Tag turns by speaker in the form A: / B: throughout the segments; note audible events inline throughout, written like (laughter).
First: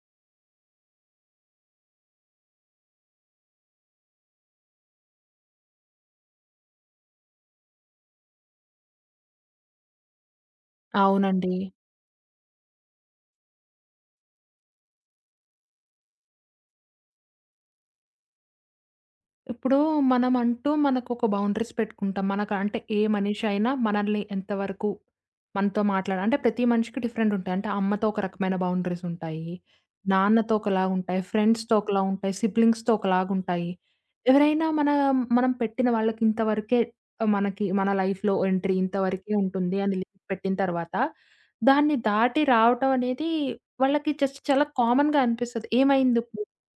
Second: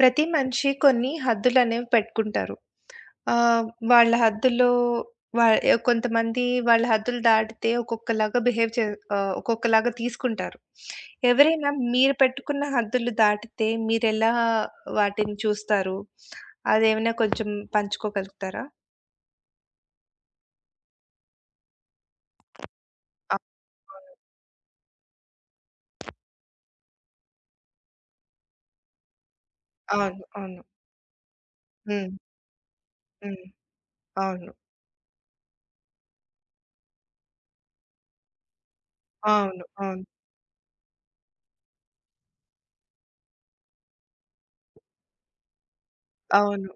A: ప్రతి మనిషి కొన్ని హద్దులనేవి పెట్టుకుంటారు. ఆహ్, వాళ్ళ హద్దుల్లో వ ఆహ్, కొంతమంది వాళ్ళ హద్దులు దాటితే ఒక్కొక్కలాగా బిహేవ్ చే ఆహ్, ఒక్కొక్కలాగా తీసుకుంటారు.
B: అవునండి.
A: ఎవరైనా మీరు పెట్టుకున్న హద్దులు దాటితే మీరెలా వాటిని చూస్తారు? అదేమైనా కొంచెం పంచుకోగలుగుతారా?
B: ఇప్పుడు మనమంటూ మనకొక బౌండరీస్ పెట్టుకుంటాం. మనకంటే ఏ
A: ఆప్
B: మనిషైనా
A: ఓ
B: మనల్ని ఎంతవరకు మనతో మాట్లాడాలి అంటే ప్రతి మనిషికి డిఫరెంట్ ఉంటాయి. అంటే అమ్మతో ఒక రకమైన బౌండరీస్ ఉంటాయి.
A: అవును.
B: నాన్నతో
A: అవును.
B: ఒకలాగుంటాయి ఫ్రెండ్స్‌తో
A: హ్మ్.
B: ఒకలాగుంటాయి. సిబ్లింగ్స్‌తో
A: హ్మ్.
B: ఒకలాగుంటాయి.
A: అవును.
B: ఎవరైనా మన మనం పెట్టిన వాళ్ళకి ఇంతవరకే మనకి మన లైఫ్‌లో ఎంట్రీ ఇంత వరకే
A: అవును.
B: ఉంటుంది అని
A: అవును.
B: లిమిట్ పెట్టిన తరువాత, దాన్ని దాటి రావటం అనేది వాళ్ళకి జస్ట్ చాలా కామన్‌గా అనిపిస్తది. ఏమైందిప్పుడు?
A: అవును.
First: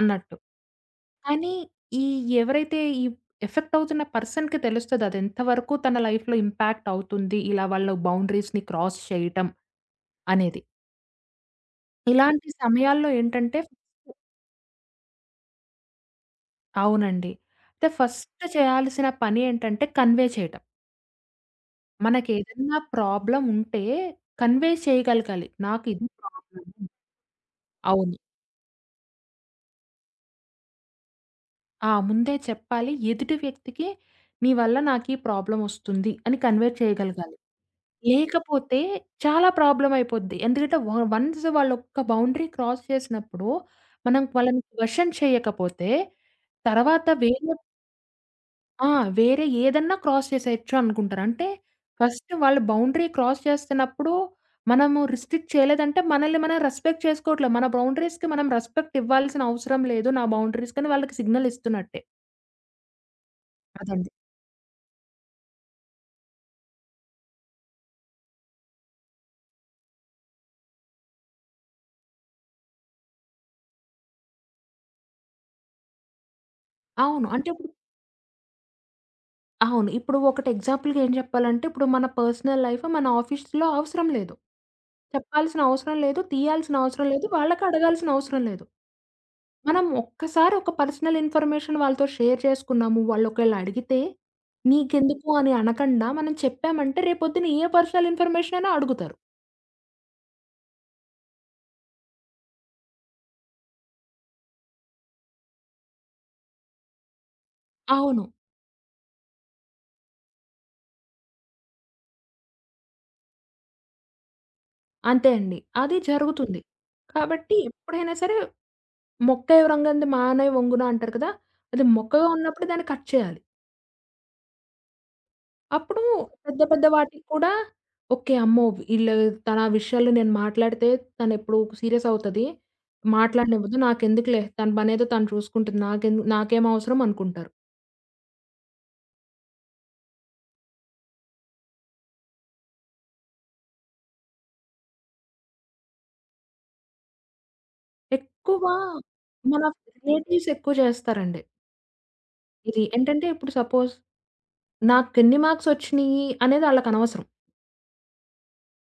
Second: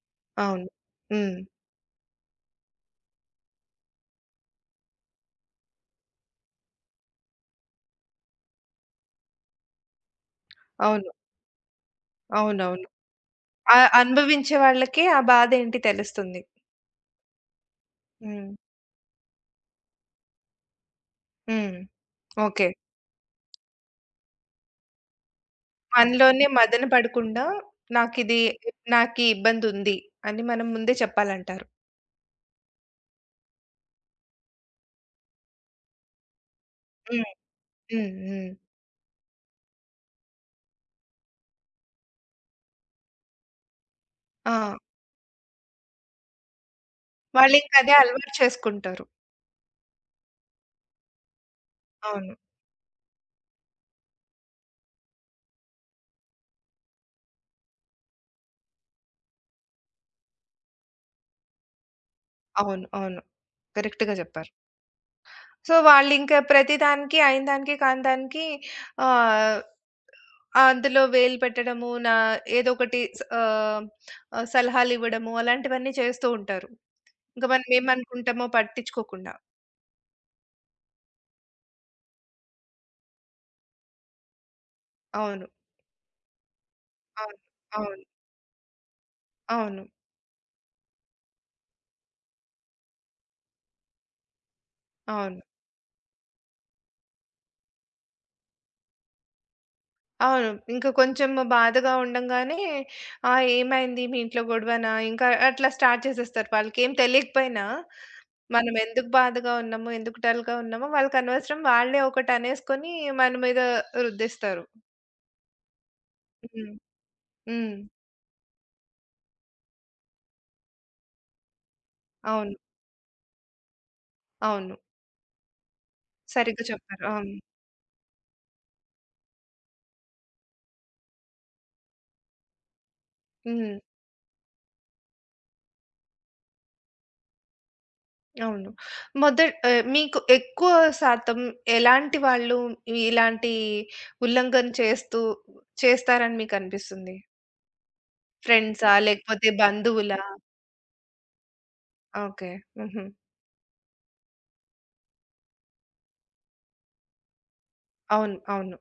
B: అన్నట్టు.
A: అవును. హ్మ్.
B: కానీ, ఈ ఎవరైతే ఈ ఎఫెక్ట్ అవుతున్న పర్సన్‌కి తెలుస్తది అదెంత వరకు తన లైఫ్‌లో ఇంపాక్ట్ అవుతుంది ఇలా వాళ్ళ బౌండరీస్‌ని క్రాస్ చేయటం అనేది.
A: అవును.
B: ఇలాంటి
A: అవునవును.
B: సమయాల్లో ఏంటంటే
A: ఆహ్, అనుభవించే వాళ్ళకే ఆ బాధ ఏంటి తెలుస్తుంది.
B: అవునండి. అంటే ఫస్ట్
A: హ్మ్.
B: చేయాల్సిన పని ఏంటంటే కన్వే చేయటం.
A: హ్మ్. ఓకే.
B: మనకేదన్నా ప్రాబ్లముంటే కన్వే చేయకలగాలి. నాకిది
A: మనలోనే
B: ప్రాబ్లమ్
A: మదన పడకుండా
B: అవును.
A: నాకిది, నాకి ఇబ్బందుంది. అని మనం ముందే చెప్పాలంటారు.
B: ఆ! ముందే చెప్పాలి. ఎదుటి వ్యక్తికి నీ వల్ల నాకీ ప్రాబ్లమొస్తుంది అని కన్వే
A: హ్మ్.
B: చేయగలగాలి.
A: హ్మ్. హ్మ్.
B: లేకపోతే చాలా ప్రాబ్లమయిపోద్ది. ఎందుకంటే వాళ్ళు వన్స్ వాళ్ళు ఒక బౌండరీ క్రాస్ చేసినప్పుడు, మనం వాళ్ళని
A: ఆ!
B: క్యషన్ చేయకపోతే తర్వాత వేరే
A: వాళ్ళింకా అదే అలవాటు
B: ఆ!
A: చేసుకుంటారు.
B: వేరే ఏదన్నా క్రాస్ చేసేయొచ్చు అనుకుంటారు. అంటే ఫస్ట్
A: అవును.
B: వాళ్ళు బౌండరీ క్రాస్ చేస్తన్నప్పుడు మనము రిస్ట్రిక్ట్ చేయలేదంటే, మనల్ని మనం రెస్పెక్ట్ చేసుకోవట్లే. మన బౌండరీస్‌కి మనం రెస్పెక్ట్ ఇవ్వాల్సిన అవసరం లేదు. నా బౌండరీ‌స్‌కని వాళ్ళకి సిగ్నలిస్తున్నట్టే.
A: అవును. అవును.
B: అదండి.
A: కరెక్ట్‌గా జెప్పారు. సో వాళ్ళింకా ప్రతి దానికి అయిన దానికి కానీ దానికి ఆహ్, అందులో వేలు పెట్టడము, నా ఏదొకటి స ఆహ్, ఆహ్, సలహాలివ్వడము. అలాంటివన్నీ చేస్తూ ఉంటారు.
B: అవును.
A: ఇంక మనం
B: అంటెప్పుడు
A: ఏమనుకుంటామో పట్టించుకోకుండా.
B: అవును. ఇప్పుడూ ఒకటి ఎగ్జాంపుల్‌గా ఏం జెప్పాలంటే, ఇప్పుడు మన పర్సనల్ లైఫ్ మన ఆఫీస్‌లో అవసరం లేదు.
A: అవును.
B: చెప్పాల్సిన అవసరం లేదు. తీయాల్సిన అవసరం లేదు.
A: అవును.
B: వాళ్ళకి
A: అవును.
B: అడగాల్సిన అవసరం లేదు.
A: అవును.
B: మనం ఒక్కసారి ఒక పర్సనల్ ఇన్‌ఫ‌ర్‌మేషన్ వాళ్ళతో షేర్ చేసుకున్నాము, వాళ్ళొకేళడిగితే నీకెందుకు
A: అవును.
B: అని అనకండా మనం చెప్పామంటే, రేపొద్దున ఏ పర్సనల్ ఇన్‌ఫర్‌మేషనైనా అడుగుతారు.
A: అవును. ఇంకా కొంచెము బాధగా ఉండగానే, "ఆ ఏమైంది? మీ ఇంట్లో గొడవనా?" ఇంకా అట్లా స్టార్ట్ జేసేస్తారు. వాళ్ళకేం తెలీకపోయినా,
B: అవును.
A: మనమెందుకు బాధగా ఉన్నామో ఎందుకు డల్‌గా ఉన్నామో వాళ్ళకనవసరం. వాళ్ళే ఒకటనేసుకొని మన మీద రుద్దేస్తారు.
B: అంతే అండి. అది జరుగుతుంది.
A: హ్మ్.
B: కాబట్టి,
A: హ్మ్.
B: ఎప్పుడైనా సరే 'మొక్కై వ్రంగనిది మానై వంగున' అంటారు కదా! అది మొక్కగా
A: అవును.
B: ఉన్నప్పుడే దాన్ని కట్ చేయాలి.
A: అవును.
B: అప్పుడు పెద్ద
A: సరిగ్గా
B: పెద్ద
A: చెప్పారు.
B: వాటికి
A: అవును.
B: కూడా ఓకే. అమ్మో! వి ఈళ్ళు తన విషయాలు నేను మాట్లాడితే తనెప్పుడు సీరియస్ అవుతది. మాట్లాడనివ్వదు.
A: హ్మ్.
B: నాకెందుకులే తన పనేదో తను చూసుకుంటుంది. నాకేందు నాకేం అవసరం అనుకుంటారు.
A: అవును. మొదట ఆహ్, మీకెక్కువ శాతం ఎలాంటి వాళ్ళు ఇలాంటి ఉల్లంఘన చేస్తూ చేస్తారని మీకనిపిస్తుంది?
B: ఎక్కువ
A: ఫ్రెండ్సా లేకపోతే
B: మన
A: బంధువులా?
B: రిలేటివ్స్ ఎక్కువ జేస్తారండి.
A: ఓకే.
B: ఇది
A: హుహు.
B: ఏంటంటే, ఇప్పుడు సపోజ్ నాకెన్ని మార్క్స్ ఒచ్చినాయి అనేది ఆళ్ళకనవసరం.
A: అవును. అవును.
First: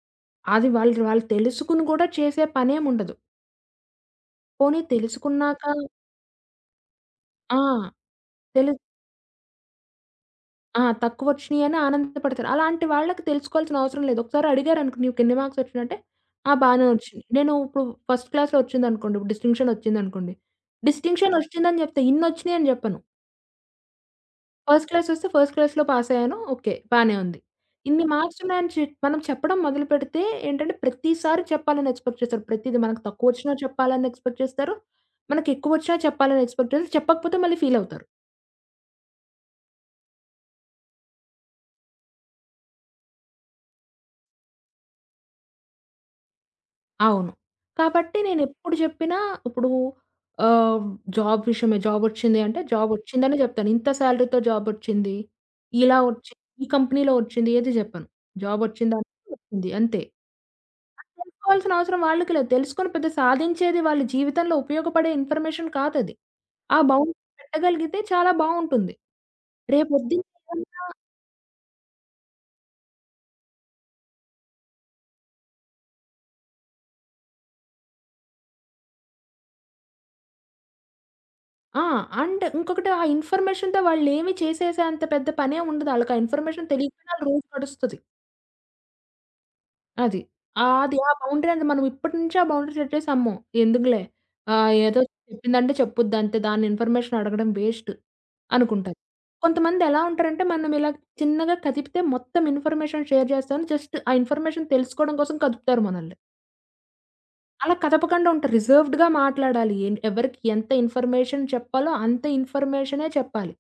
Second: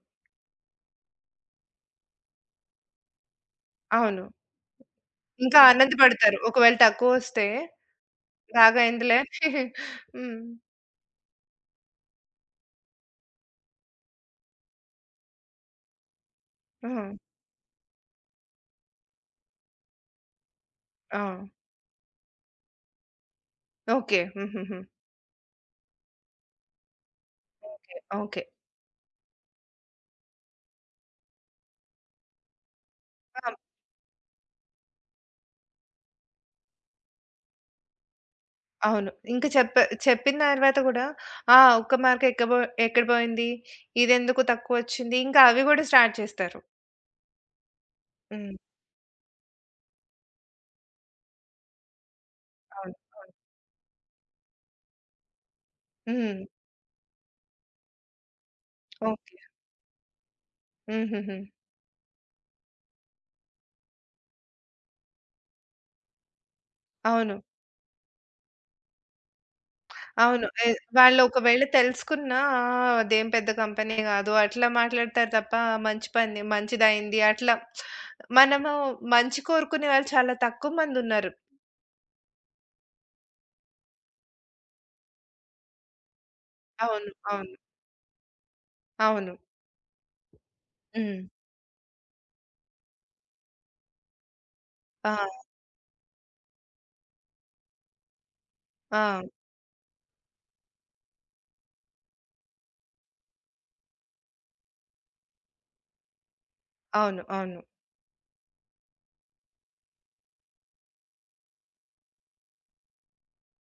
B: అది వాళ్ళు వాళ్ళు తెలుసుకొని గూడా చేసే పనేం ఉండదు.
A: అవును.
B: పోనీ
A: ఇంకా
B: తెలుసుకున్నాక
A: ఆనందబడతారు. ఒకవేళ తక్కువొస్తే,
B: ఆ! తెలు
A: బాగా అయిందిలే. (chuckles) హ్మ్.
B: ఆ! తక్కువొచ్చినీయని ఆనందపడతారు. అలాంటి వాళ్ళకి తెలుసుకోవాల్సిన అవసరం లేదు. ఒకసారి అడిగారనుకోండి నీకెన్ని మార్క్సొచ్చినియంటే, ఆ! బానే
A: ఆహా!
B: ఒచ్చినియి. నేను ఇప్పుడు ఫస్ట్ క్లాస్‌లో ఒచ్చిందనుకోండి. ఇప్పుడు డిస్టింక్షనొచ్చిందనుకోండి.
A: ఆ!
B: డిస్టింక్షనొచ్చిందని జెప్తే ఇన్నొచ్చినియని జెప్పను.
A: ఓకే. హుహుహు.
B: ఫస్ట్ క్లాసొస్తే, ఫస్ట్ క్లాస్‌లో పాసయ్యాను. ఓకే. బానే ఉంది.
A: ఓకే.
B: ఇన్ని
A: ఓకే.
B: మార్క్సున్నాయని చె మనం చెప్పడం మొదలు పెడితే ఏంటంటే, ప్రతిసారి చెప్పాలని ఎక్స్‌పెక్ట్ చేస్తారు. ప్రతీది మనకు
A: ఆ!
B: తక్కువొచ్చినా చెప్పాలని ఎక్స్‌పెక్ట్ చేస్తారు. మనకు ఎక్కువొచ్చినా చెప్పాలని ఎక్స్‌పెక్ట్ చెప్పకపోతే మళ్ళీ ఫీలవుతారు.
A: అవును. ఇంక చెప్ చెప్పిన దర్వాత గూడా ఆ ఒక్క మార్క్ ఎక్క బొ ఎక్కడ బోయింది? ఇదెందుకు తక్కువొచ్చింది? ఇంకా అవి గూడా స్టార్ట్ చేస్తారు.
B: అవును. కాబట్టి
A: హ్మ్.
B: నేనెప్పుడు జెప్పినా ఇప్పుడు ఆహ్, జాబ్ విషయమే జాబొచ్చింది అంటే
A: అవును. అవును.
B: జాబొచ్చిందనే జెప్తాను. ఇంత సాలరీ‌తో జాబొచ్చింది ఇలా ఒచ్చి
A: హ్మ్.
B: ఈ కంపెనీలో ఒచ్చింది ఏది జెప్పను. జాబొచ్చిందా
A: (smacks lips)
B: అంటే
A: ఓకే.
B: ఒచ్చింది అంతే. అది
A: హుహుహు.
B: తెలుసుకోవాల్సినవసరం వాళ్ళకి లేదు. తెలుసుకొని పెద్ద సాధించేది వాళ్ళ జీవితంలో ఉపయోగపడే ఇన్‌ఫర్‌మేషన్ కాదది. ఆ బౌండరీ
A: అవును.
B: పెట్టగలిగితే చాలా బావుంటుంది.
A: అవును. ఏ
B: రేపొద్దునేమన్నా
A: వాళ్ళొకవేళ తెలుసుకున్నా అదేం పెద్ద కంపెనీ గాదు. అట్లా మాట్లాడుతారు తప్ప మంచి పని మంచిదయింది. అట్లా మనము మంచి కోరుకునే వాళ్ళు చాలా తక్కువ మందున్నారు.
B: ఆ! అండ్ ఇంకొకటి. ఆ ఇన్‌ఫర్‌మేషన్‌తో వాళ్ళేమి చేసేసే అంత పెద్ద పనేముండదు. ఆళ్ళకా ఇన్‌ఫర్‌మేషన్ తెలీక
A: అవును.
B: ఆళ్ళ రూట్
A: అవును.
B: నడుస్తది.
A: అవును.
B: అది. ఆ! అది ఆ
A: హ్మ్.
B: బౌండరీ అనేది మనమిప్పటి నుంచే ఆ బౌండరీ సెట్ చేసి, అమ్మో! ఎందుకులే ఆహ్, ఏదో
A: ఆ!
B: చెప్పిందంటే చెప్పుద్ది అంతే దాన్ని ఇన్‌ఫర్మేషన్ అడగడం వేస్ట్ అనుకుంటారు.
A: ఆ!
B: కొంతమందెలా ఉంటారంటే, మనమిలా చిన్నగా కదిపితే మొత్తం ఇన్‌ఫర్మేషన్ షేర్ జేస్తామని, జస్ట్ ఆ ఇన్ఫర్మేషన్ తెలుసుకోవడం కోసం కదుపుతారు మనల్ని.
A: అవును. అవును.
B: అలా కదపకండా ఉంటారు. రిజర్వుడ్‌గా మాట్లాడాలి ఎన్ ఎవరికీ ఎంత ఇన్‌ఫర్మేషన్ చెప్పాలో అంత ఇన్‌ఫర్మేషనే చెప్పాలి.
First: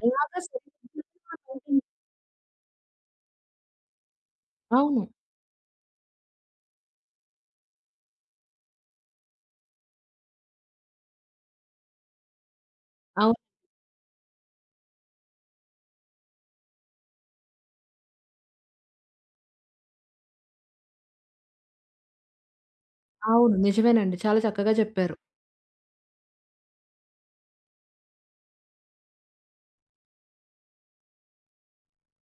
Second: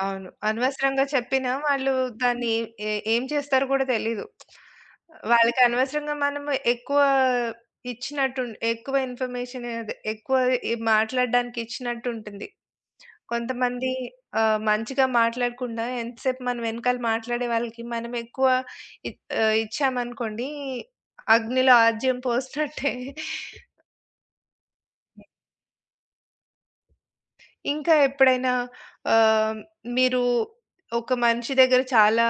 A: అవును.
B: అలాగ
A: అనవసరంగా చెప్పిన
B: (unintelligible)
A: వాళ్ళు దాన్ని ఎ ఏం చేస్తారో గూడా తెలీదు. (smacks lips)
B: అవును.
A: వాళ్ళకి అనవసరంగా మనము ఎక్కువ ఇచ్చినట్టు ఉంటు ఎక్కువ ఇన్‌ఫర్మేషను, అదె ఎక్కువ ఇ మాట్లాడడానికిచ్చినట్టుంటుంది.
B: అవును.
A: కొంతమంది ఆహ్, మంచిగా మాట్లాడకుండా ఎంత సేపు మన వెనకాల మాట్లాడే వాళ్ళకి మనమెక్కువ ఇ ఆహ్, ఇచ్చామనుకోండి అగ్నిలో ఆద్యం పోసినట్టే. (chuckles)
B: అవును. నిజమేనండి. చాలా చక్కగా జెప్పారు.
A: ఇంకా ఎప్పుడైనా ఆహ్, మీరు ఒక మనిషి దగ్గర చాలా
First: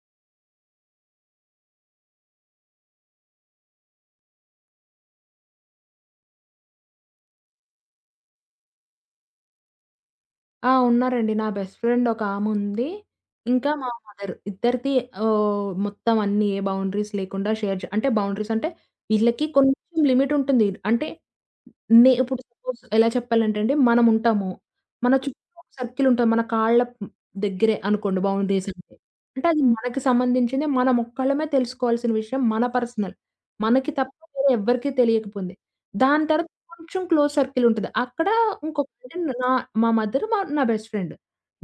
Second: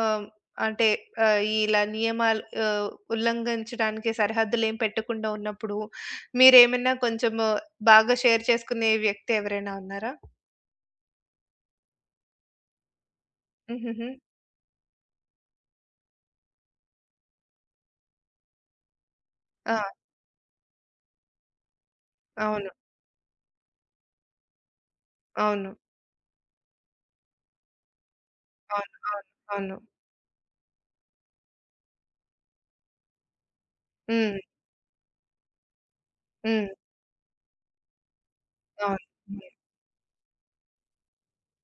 A: ఆహ్, అంటే ఆహ్, ఇలా నియమాలు ఆహ్, ఉల్లంఘించడానికి సరిహద్దులేం పెట్టకుండా ఉన్నప్పుడు. మీరేమైనా కొంచెము బాగా షేర్ చేసుకునే వ్యక్తి ఎవరైనా ఉన్నారా?
B: ఆ! ఉన్నారండి. నా బెస్ట్ ఫ్రెండ్ ఒకాముంది. ఇంకా మా
A: హుహుహు.
B: మదర్. ఇద్దరిది ఆహ్, మొత్తం అన్నీ ఏ బౌండరీస్ లేకుండా షేర్ జె అంటే బౌండరీస్ అంటే, ఈళ్ళకి
A: ఆ!
B: కొంచెం లిమిట్ ఉంటుంది. అంటే నే ఇప్పుడు
A: అవును.
B: సపోజ్ ఎలా చెప్పాలంటే అండి మనముంటాము, మన చుట్టూ ఒక
A: అవును.
B: సర్కిల్ ఉంటది. మన కాళ్ళ దగ్గరే అనుకోండి బౌండరీస్
A: అవును.
B: అంటే.
A: అవును.
B: అంటే అది
A: అవును.
B: మనకి సంబంధించినదే మనం ఒక్కళ్ళమే తెలుసుకోవాల్సిన విషయం మన పర్సనల్. మనకి తప్ప
A: హ్మ్.
B: వేరే ఎవ్వరికీ తెలియకపోయింది. దాని తర్వాత
A: హ్మ్.
B: కొంచెం క్లోజ్ సర్కిల్ ఉంటది. అక్కడ
A: అవును.
B: ఇంకొటి
A: హ్మ్.
B: నా మా మదర్ మ నా బెస్ట్ ఫ్రెండ్.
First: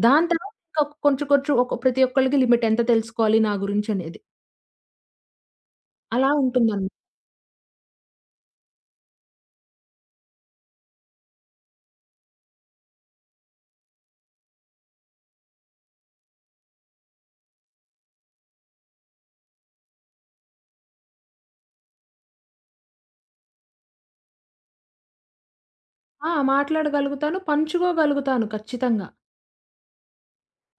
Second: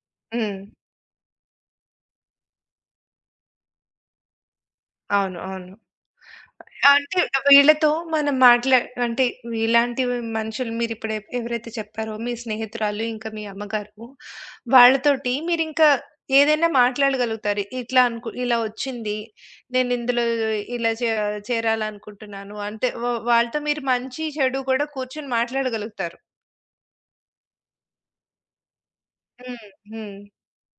B: దాని తర్వాత
A: హ్మ్.
B: ఇంకా కొంచెం కొంచెం ఒక ప్రతి ఒక్కళ్ళకి లిమిట్ ఎంత తెలుసుకోవాలి నా గురించనేది.
A: అవును. అవును.
B: అలా ఉంటుందన్
A: అంటే ఆహ్, వీళ్ళతో మనం మాట్లాడి అంటే ఇలాంటి మనుషులు మీరు ఇప్పుడు ఎ ఎవరైతే చెప్పారో, మీ స్నేహితురాలు ఇంకా మీ అమ్మగారు. వాళ్ళతోటి మీరింకా ఏదైనా మాట్లాడగలుగుతారు. ఇట్లా అంకు ఇలా ఒచ్చింది. నేనిందులో ఇలా చే చేరాలి అనుకుంటున్నాను. అంటే వ వాళ్ళతో మీరు మంచి చెడు గూడా కూర్చొని మాట్లాడగలుగుతారు.
B: ఆ! మాట్లాడగలుగుతాను. పంచుకోగలుగుతాను ఖచ్చితంగా.
A: హ్మ్. హ్మ్.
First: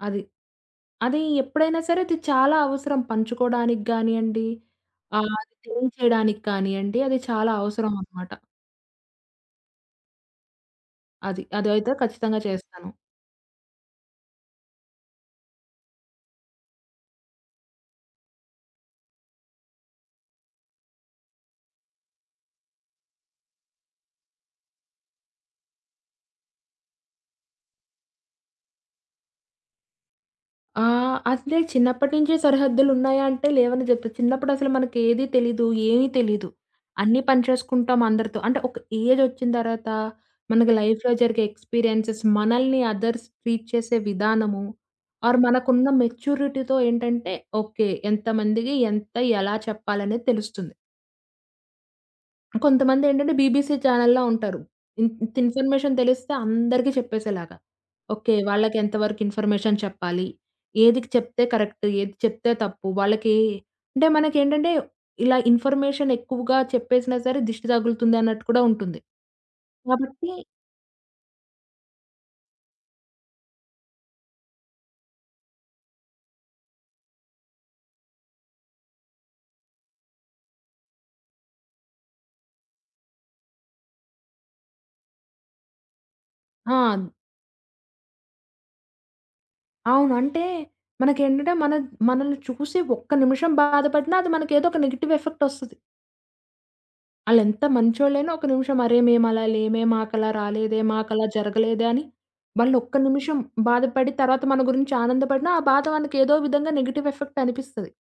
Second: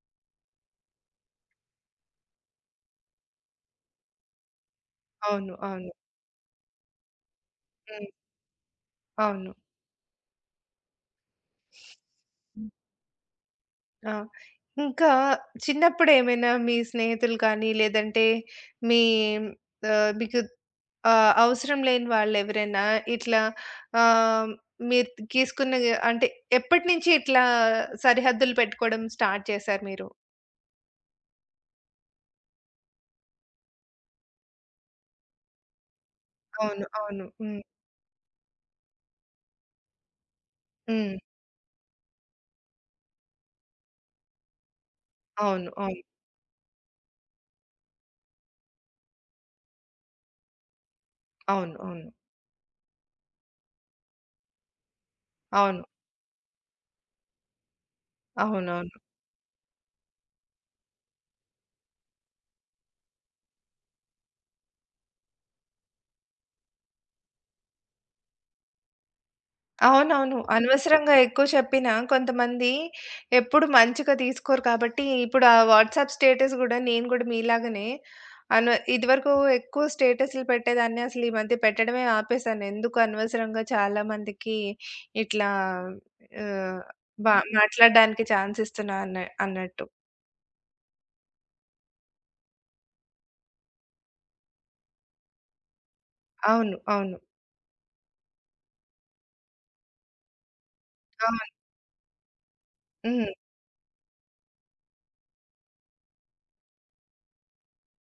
B: అది. అది ఎప్పుడైనా సరే అది చాలా అవసరం పంచుకోవడానికి గానియండి, ఆహ్,
A: అవును.
B: అది
A: అవును.
B: తెలియచేయడానికి కానియండి. అది చాలా
A: హ్మ్.
B: అవసరమనమాట.
A: అవును.
B: అది. అదైతే ఖచ్చితంగా
A: హ్మ్.
B: చేస్తాను.
A: ఆ! ఇంకా చిన్నప్పుడేమైనా మీ స్నేహితులు కానీ, లేదంటే మీ ఆహ్, మీకు ఆహ్, అవసరం లేని వాళ్ళెవరైనా ఇట్లా ఆహ్, మీరు తీసుకున్న అంటే ఎప్పటి నుంచి ఇట్లా సరిహద్దులు పెట్టుకోవడం స్టార్ట్ చేసారు మీరు?
B: ఆ! అసలే చిన్నప్పటినుంచి సరిహద్దులున్నాయా అంటే, లేవని జెప్పొచ్చు. చిన్నప్పుడసలు మనకేది తెలీదు, ఏమీ తెలీదు.
A: అవును.
B: అన్నీ
A: అవును.
B: పని
A: హ్మ్.
B: చేసుకుంటాం అందరితో. అంటే ఒక ఏజొచ్చిన తర్వాత, మనకు లైఫ్‌లో
A: హ్మ్.
B: జరిగే ఎక్స్‌పీరియెన్స్‌స్, మనల్ని అదర్స్ ట్రీట్ చేసే విధానము, ఆర్
A: అవును.
B: మనకున్న
A: అవును.
B: మెచ్యూరిటీతో ఏంటంటే, ఓకే. ఎంతమందికి, ఎంత, ఎలా చెప్పాలనేది తెలుస్తుంది.
A: అవును. అవును.
B: కొంతమందేంటంటే, బీబీసీ ఛానెల్‌లా ఉంటారు. ఇ ఇంత
A: అవును.
B: ఇన్‌ఫర్మేషన్ తెలిస్తే అందరికి చెప్పేసేలాగా. ఓకే.
A: అవునవును.
B: వాళ్ళకేంతవరకు ఇన్‌ఫర్మేషన్ చెప్పాలి? ఏదికి చెప్తే కరెక్ట్? ఏది చెప్తే తప్పు? వాళ్ళకి అంటే మనకేంటంటే ఇలా ఇన్‌ఫర్మేషన్ ఎక్కువగా చెప్పేసినా సరే దిష్టి తగులుతుందన్నట్టు కూడా ఉంటుంది. కాబట్టి
A: అవునవును. అనవసరంగా ఎక్కువ చెప్పిన కొంతమంది ఎప్పుడు మంచిగా తీసుకోరు కాబట్టి, ఇప్పుడు ఆ వాట్సాప్ స్టేటస్ గూడా నేను గూడా మీలాగనే అనవ ఇది వరకు ఎక్కువ స్టేటసులు పెట్టేదాన్ని. అసలీ మధ్య పెట్టడమే ఆపేసాను. ఎందుకు అనవసరంగా చాలా మందికి ఇట్లా ఆహ్,
B: ఆ!
A: బ మాట్లాడడానికి ఛాన్స్ ఇస్తున్నా అన అన్నట్టు.
B: అవును. అంటే మనకేంటంటే, మన మనల్ని చూసి ఒక్క నిమిషం బాధపడినా అది మనకేదో ఒక నెగెటివ్ ఎఫెక్ట్ ఒస్తది.
A: అవును. అవును.
B: ఆళేంత మంచోళ్ళయినా ఒక నిమిషం అరే! మేమలా లేమే, మాకు అలా రాలేదే, మాకలా
A: అవును.
B: జరగలేదే అని వాళ్ళు ఒక్క
A: హ్మ్.
B: నిమిషం బాధపడి తర్వాత మన గురించి ఆనందపడిన ఆ బాధ మనకు ఏదో విధంగా నెగెటివ్ ఎఫెక్ట్ అనిపిస్తది.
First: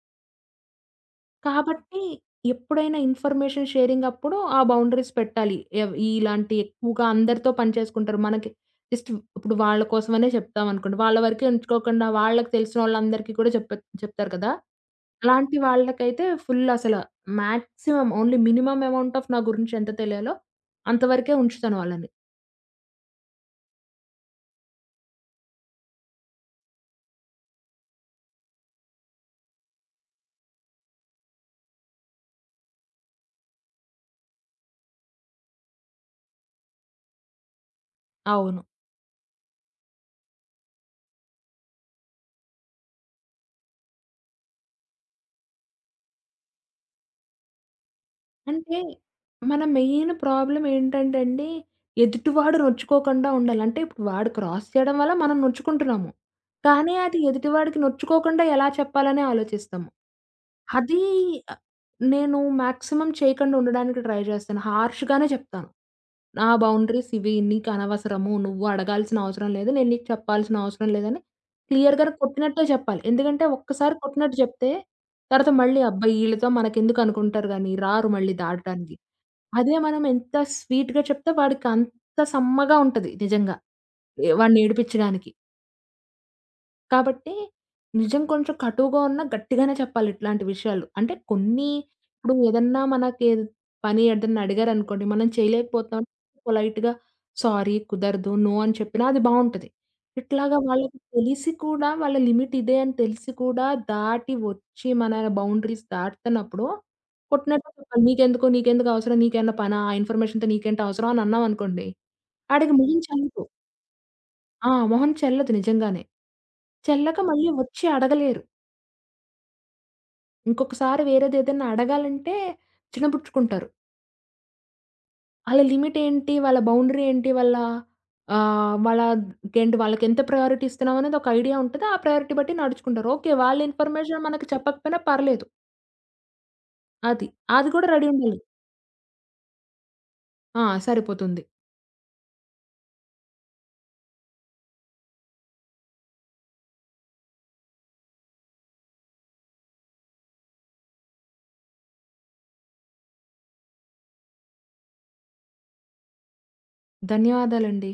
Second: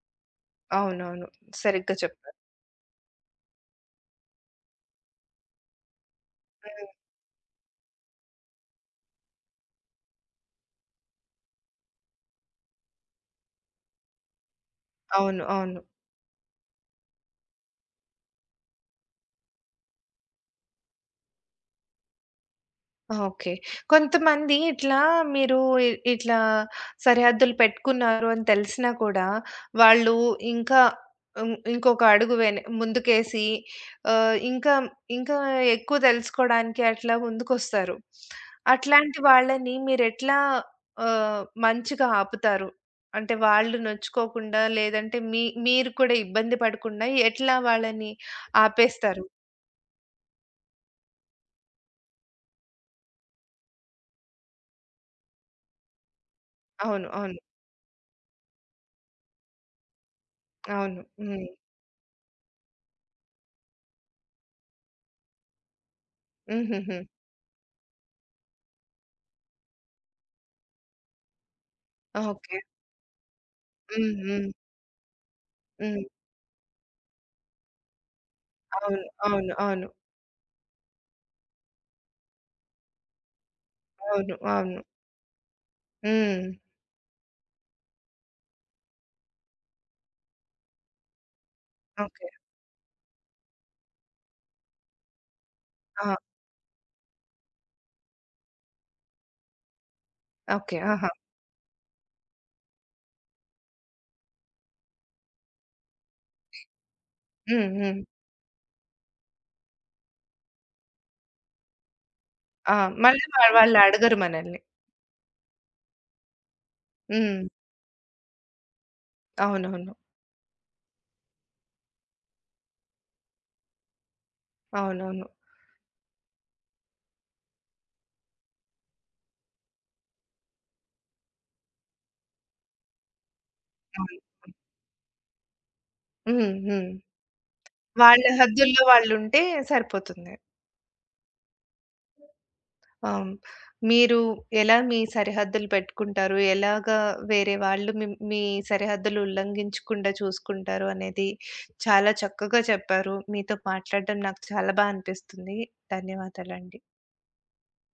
A: అవునవును. సరిగ్గా
B: కాబట్టి
A: చెప్పారు.
B: ఎప్పుడైనా ఇన్ఫర్మేషన్ షేరింగప్పుడు ఆ బౌండరీస్ పెట్టాలి. ఏవ్ ఇలాంటివి
A: హ్మ్.
B: ఎక్కువగా అందరితో పనిచేసుకుంటారు మనకి జస్ట్ ఇప్పుడు వాళ్ళ కోసమనే జెప్తామనుకోండి, వాళ్ళ వరకే ఉంచుకోకుండా వాళ్ళకి తెలిసినోళ్ళందరికి కూడా చెప చెప్తారు కదా!
A: అవును.
B: అలాంటి
A: అవును.
B: వాళ్ళకైతే ఫుల్ అసల maximum only minimum amount of నా గురించి ఎంత తెలియాలో అంత వరకే ఉంచుతాను వాళ్ళని.
A: ఓకే. కొంతమంది ఇట్లా మీరు ఇట్లా సరిహద్దులు పెట్టుకున్నారు అని తెలిసినా కూడా వాళ్ళు ఇంకా ఇం ఇంకొక అడుగు వెన ముందుకేసి ఆహ్, ఇంకా ఇంకా ఎక్కువ తెలుసుకోవడానికి అట్లా ముందుకొస్తారు.
B: అవును.
A: అట్లాంటి వాళ్ళని మీరేట్లా ఆహ్, మంచిగా ఆపుతారు? అంటే వాళ్ళు నొచ్చుకోకుండా లేదంటే మీ మీరు కూడా ఇబ్బంది పడకుండా ఎట్లా వాళ్ళని
B: అంటే
A: ఆపేస్తారు?
B: మన మెయిన్ ప్రాబ్లమ్ ఏంటంటే అండి ఎదుటివాడు నొచ్చుకోకండా ఉండాలి. అంటే ఇప్పుడు వాడు క్రాస్ చేయడం వల్ల మనం నొచ్చుకుంటున్నాము. కానీ
A: అవును.
B: అది
A: అవును.
B: ఎదుటివాడికి నొచ్చుకోకండా ఎలా చెప్పాలనే ఆలోచిస్తాము.
A: అవును.
B: అదీ
A: హ్మ్.
B: ఆ నేను మాక్సిమం చేయకుండా ఉండడానికి ట్రై జేస్తాను, హార్ష్‌గా‌నే జేప్తాను. నా
A: హుహుహు.
B: బౌండరీస్ ఇవి. నీకనవసరము నువ్వు అడగాల్సిన అవసరం లేదు నేను నీకు చెప్పాల్సిన అవసరం లేదని క్లియర్‌గానే
A: ఓకే.
B: కొట్టినట్టే చెప్పాలి. ఎందుకంటే ఒక్కసారి
A: హ్మ్.
B: కొట్టినట్టు
A: హ్మ్.
B: జెప్తే తర్వాత మళ్ళీ
A: హ్మ్.
B: అబ్బా! ఇళ్ళతో మనకెందుకనుకుంటారు గానీ రారు మళ్ళీ దాటడానికి.
A: అవును. అవును.
B: అదే
A: అవును.
B: మనం ఎంత స్వీట్‌గా చెప్తే వాడికంత సమ్మగా ఉంటది నిజంగా, ఏ
A: అవును.
B: వాడిని
A: అవును.
B: ఏడిపించడానికి.
A: హ్మ్.
B: కాబట్టి నిజం కొంచెం కటువుగా ఉన్న గట్టిగానే చెప్పాలి ఇట్లాంటి విషయాలు. అంటే కొన్ని
A: ఓకే.
B: ఇప్పుడు ఏదన్నా మనకి ఏద్ పని ఏదైనా అడిగారనుకోండి మనం చేయలేకపోతున్నాం
A: ఆ!
B: పొలైట్‌గా సారీ కుదరదు నో అని చెప్పినా అది బావుంటది. ఇట్లాగా
A: ఓకే.
B: వాళ్ళకి
A: ఆహా!
B: తెలిసి కూడా వాళ్ళ లిమిట్ ఇదే అని తెలిసి కూడా దాటి ఒచ్చి మన బౌండరీస్ దాటుతున్నప్పుడు,
A: హ్మ్.
B: కొట్టినట్టు
A: హ్మ్.
B: చెప్పాలి నీకెందుకు నీకెందుకు అవసరం నీకు ఏమన్నా పనా ఇన్ఫర్మేషన్‌తో నీకేంటి అవసరం అని అన్నామనుకోండి ఆడికి
A: ఆ!
B: మొహం
A: మళ్ళీ
B: ‌చెల్లదు.
A: వా వాళ్ళడగరు మనల్ని.
B: ఆ! మొహం చెల్లదు నిజంగానే. చెల్లక
A: హ్మ్.
B: మళ్ళీ ఒచ్చి అడగలేరు.
A: అవునవును.
B: ఇంకొకసారి వేరేదేదైనా అడగాలంటే చినపుచ్చుకుంటారు.
A: అవునవును.
B: ఆళ్ళ లిమిట్ ఏంటి? వాళ్ళ బౌండరీ ఏంటి? వాళ్ళ ఆ! వాళ్ళ గేంటి వాళ్ళకేంత ప్రయారిటీ ఇస్తున్నామనేది ఒక ఐడియా ఉంటది. ఆ ప్రయారిటీ బట్టి నడుచుకుంటారు. ఓకే. వాళ్ళ
A: అవును.
B: ఇన్ఫర్మేషన్ మనకు చెప్పకపోయినా పర్లేదు.
A: హ్మ్. హ్మ్.
B: అది. అది కూడా రెడీ
A: వాళ్ళ
B: ఉండాలి.
A: హద్దుల్లో వాళుంటే సరిపోతుంది.
B: ఆ! సరిపోతుంది.
A: అవును. మీరు ఎలా మీ సరిహద్దులు పెట్టుకుంటారు? ఎలాగా వేరే వాళ్ళు మిం మీ సరిహద్దులు ఉల్లంఘించకుండా చూసుకుంటారు? అనేది చాలా చక్కగా చెప్పారు. మీతో మాట్లాడటం నాకు చాలా బా అనిపిస్తుంది ధన్యవాదాలండి.
B: ధన్యవాదాలండి.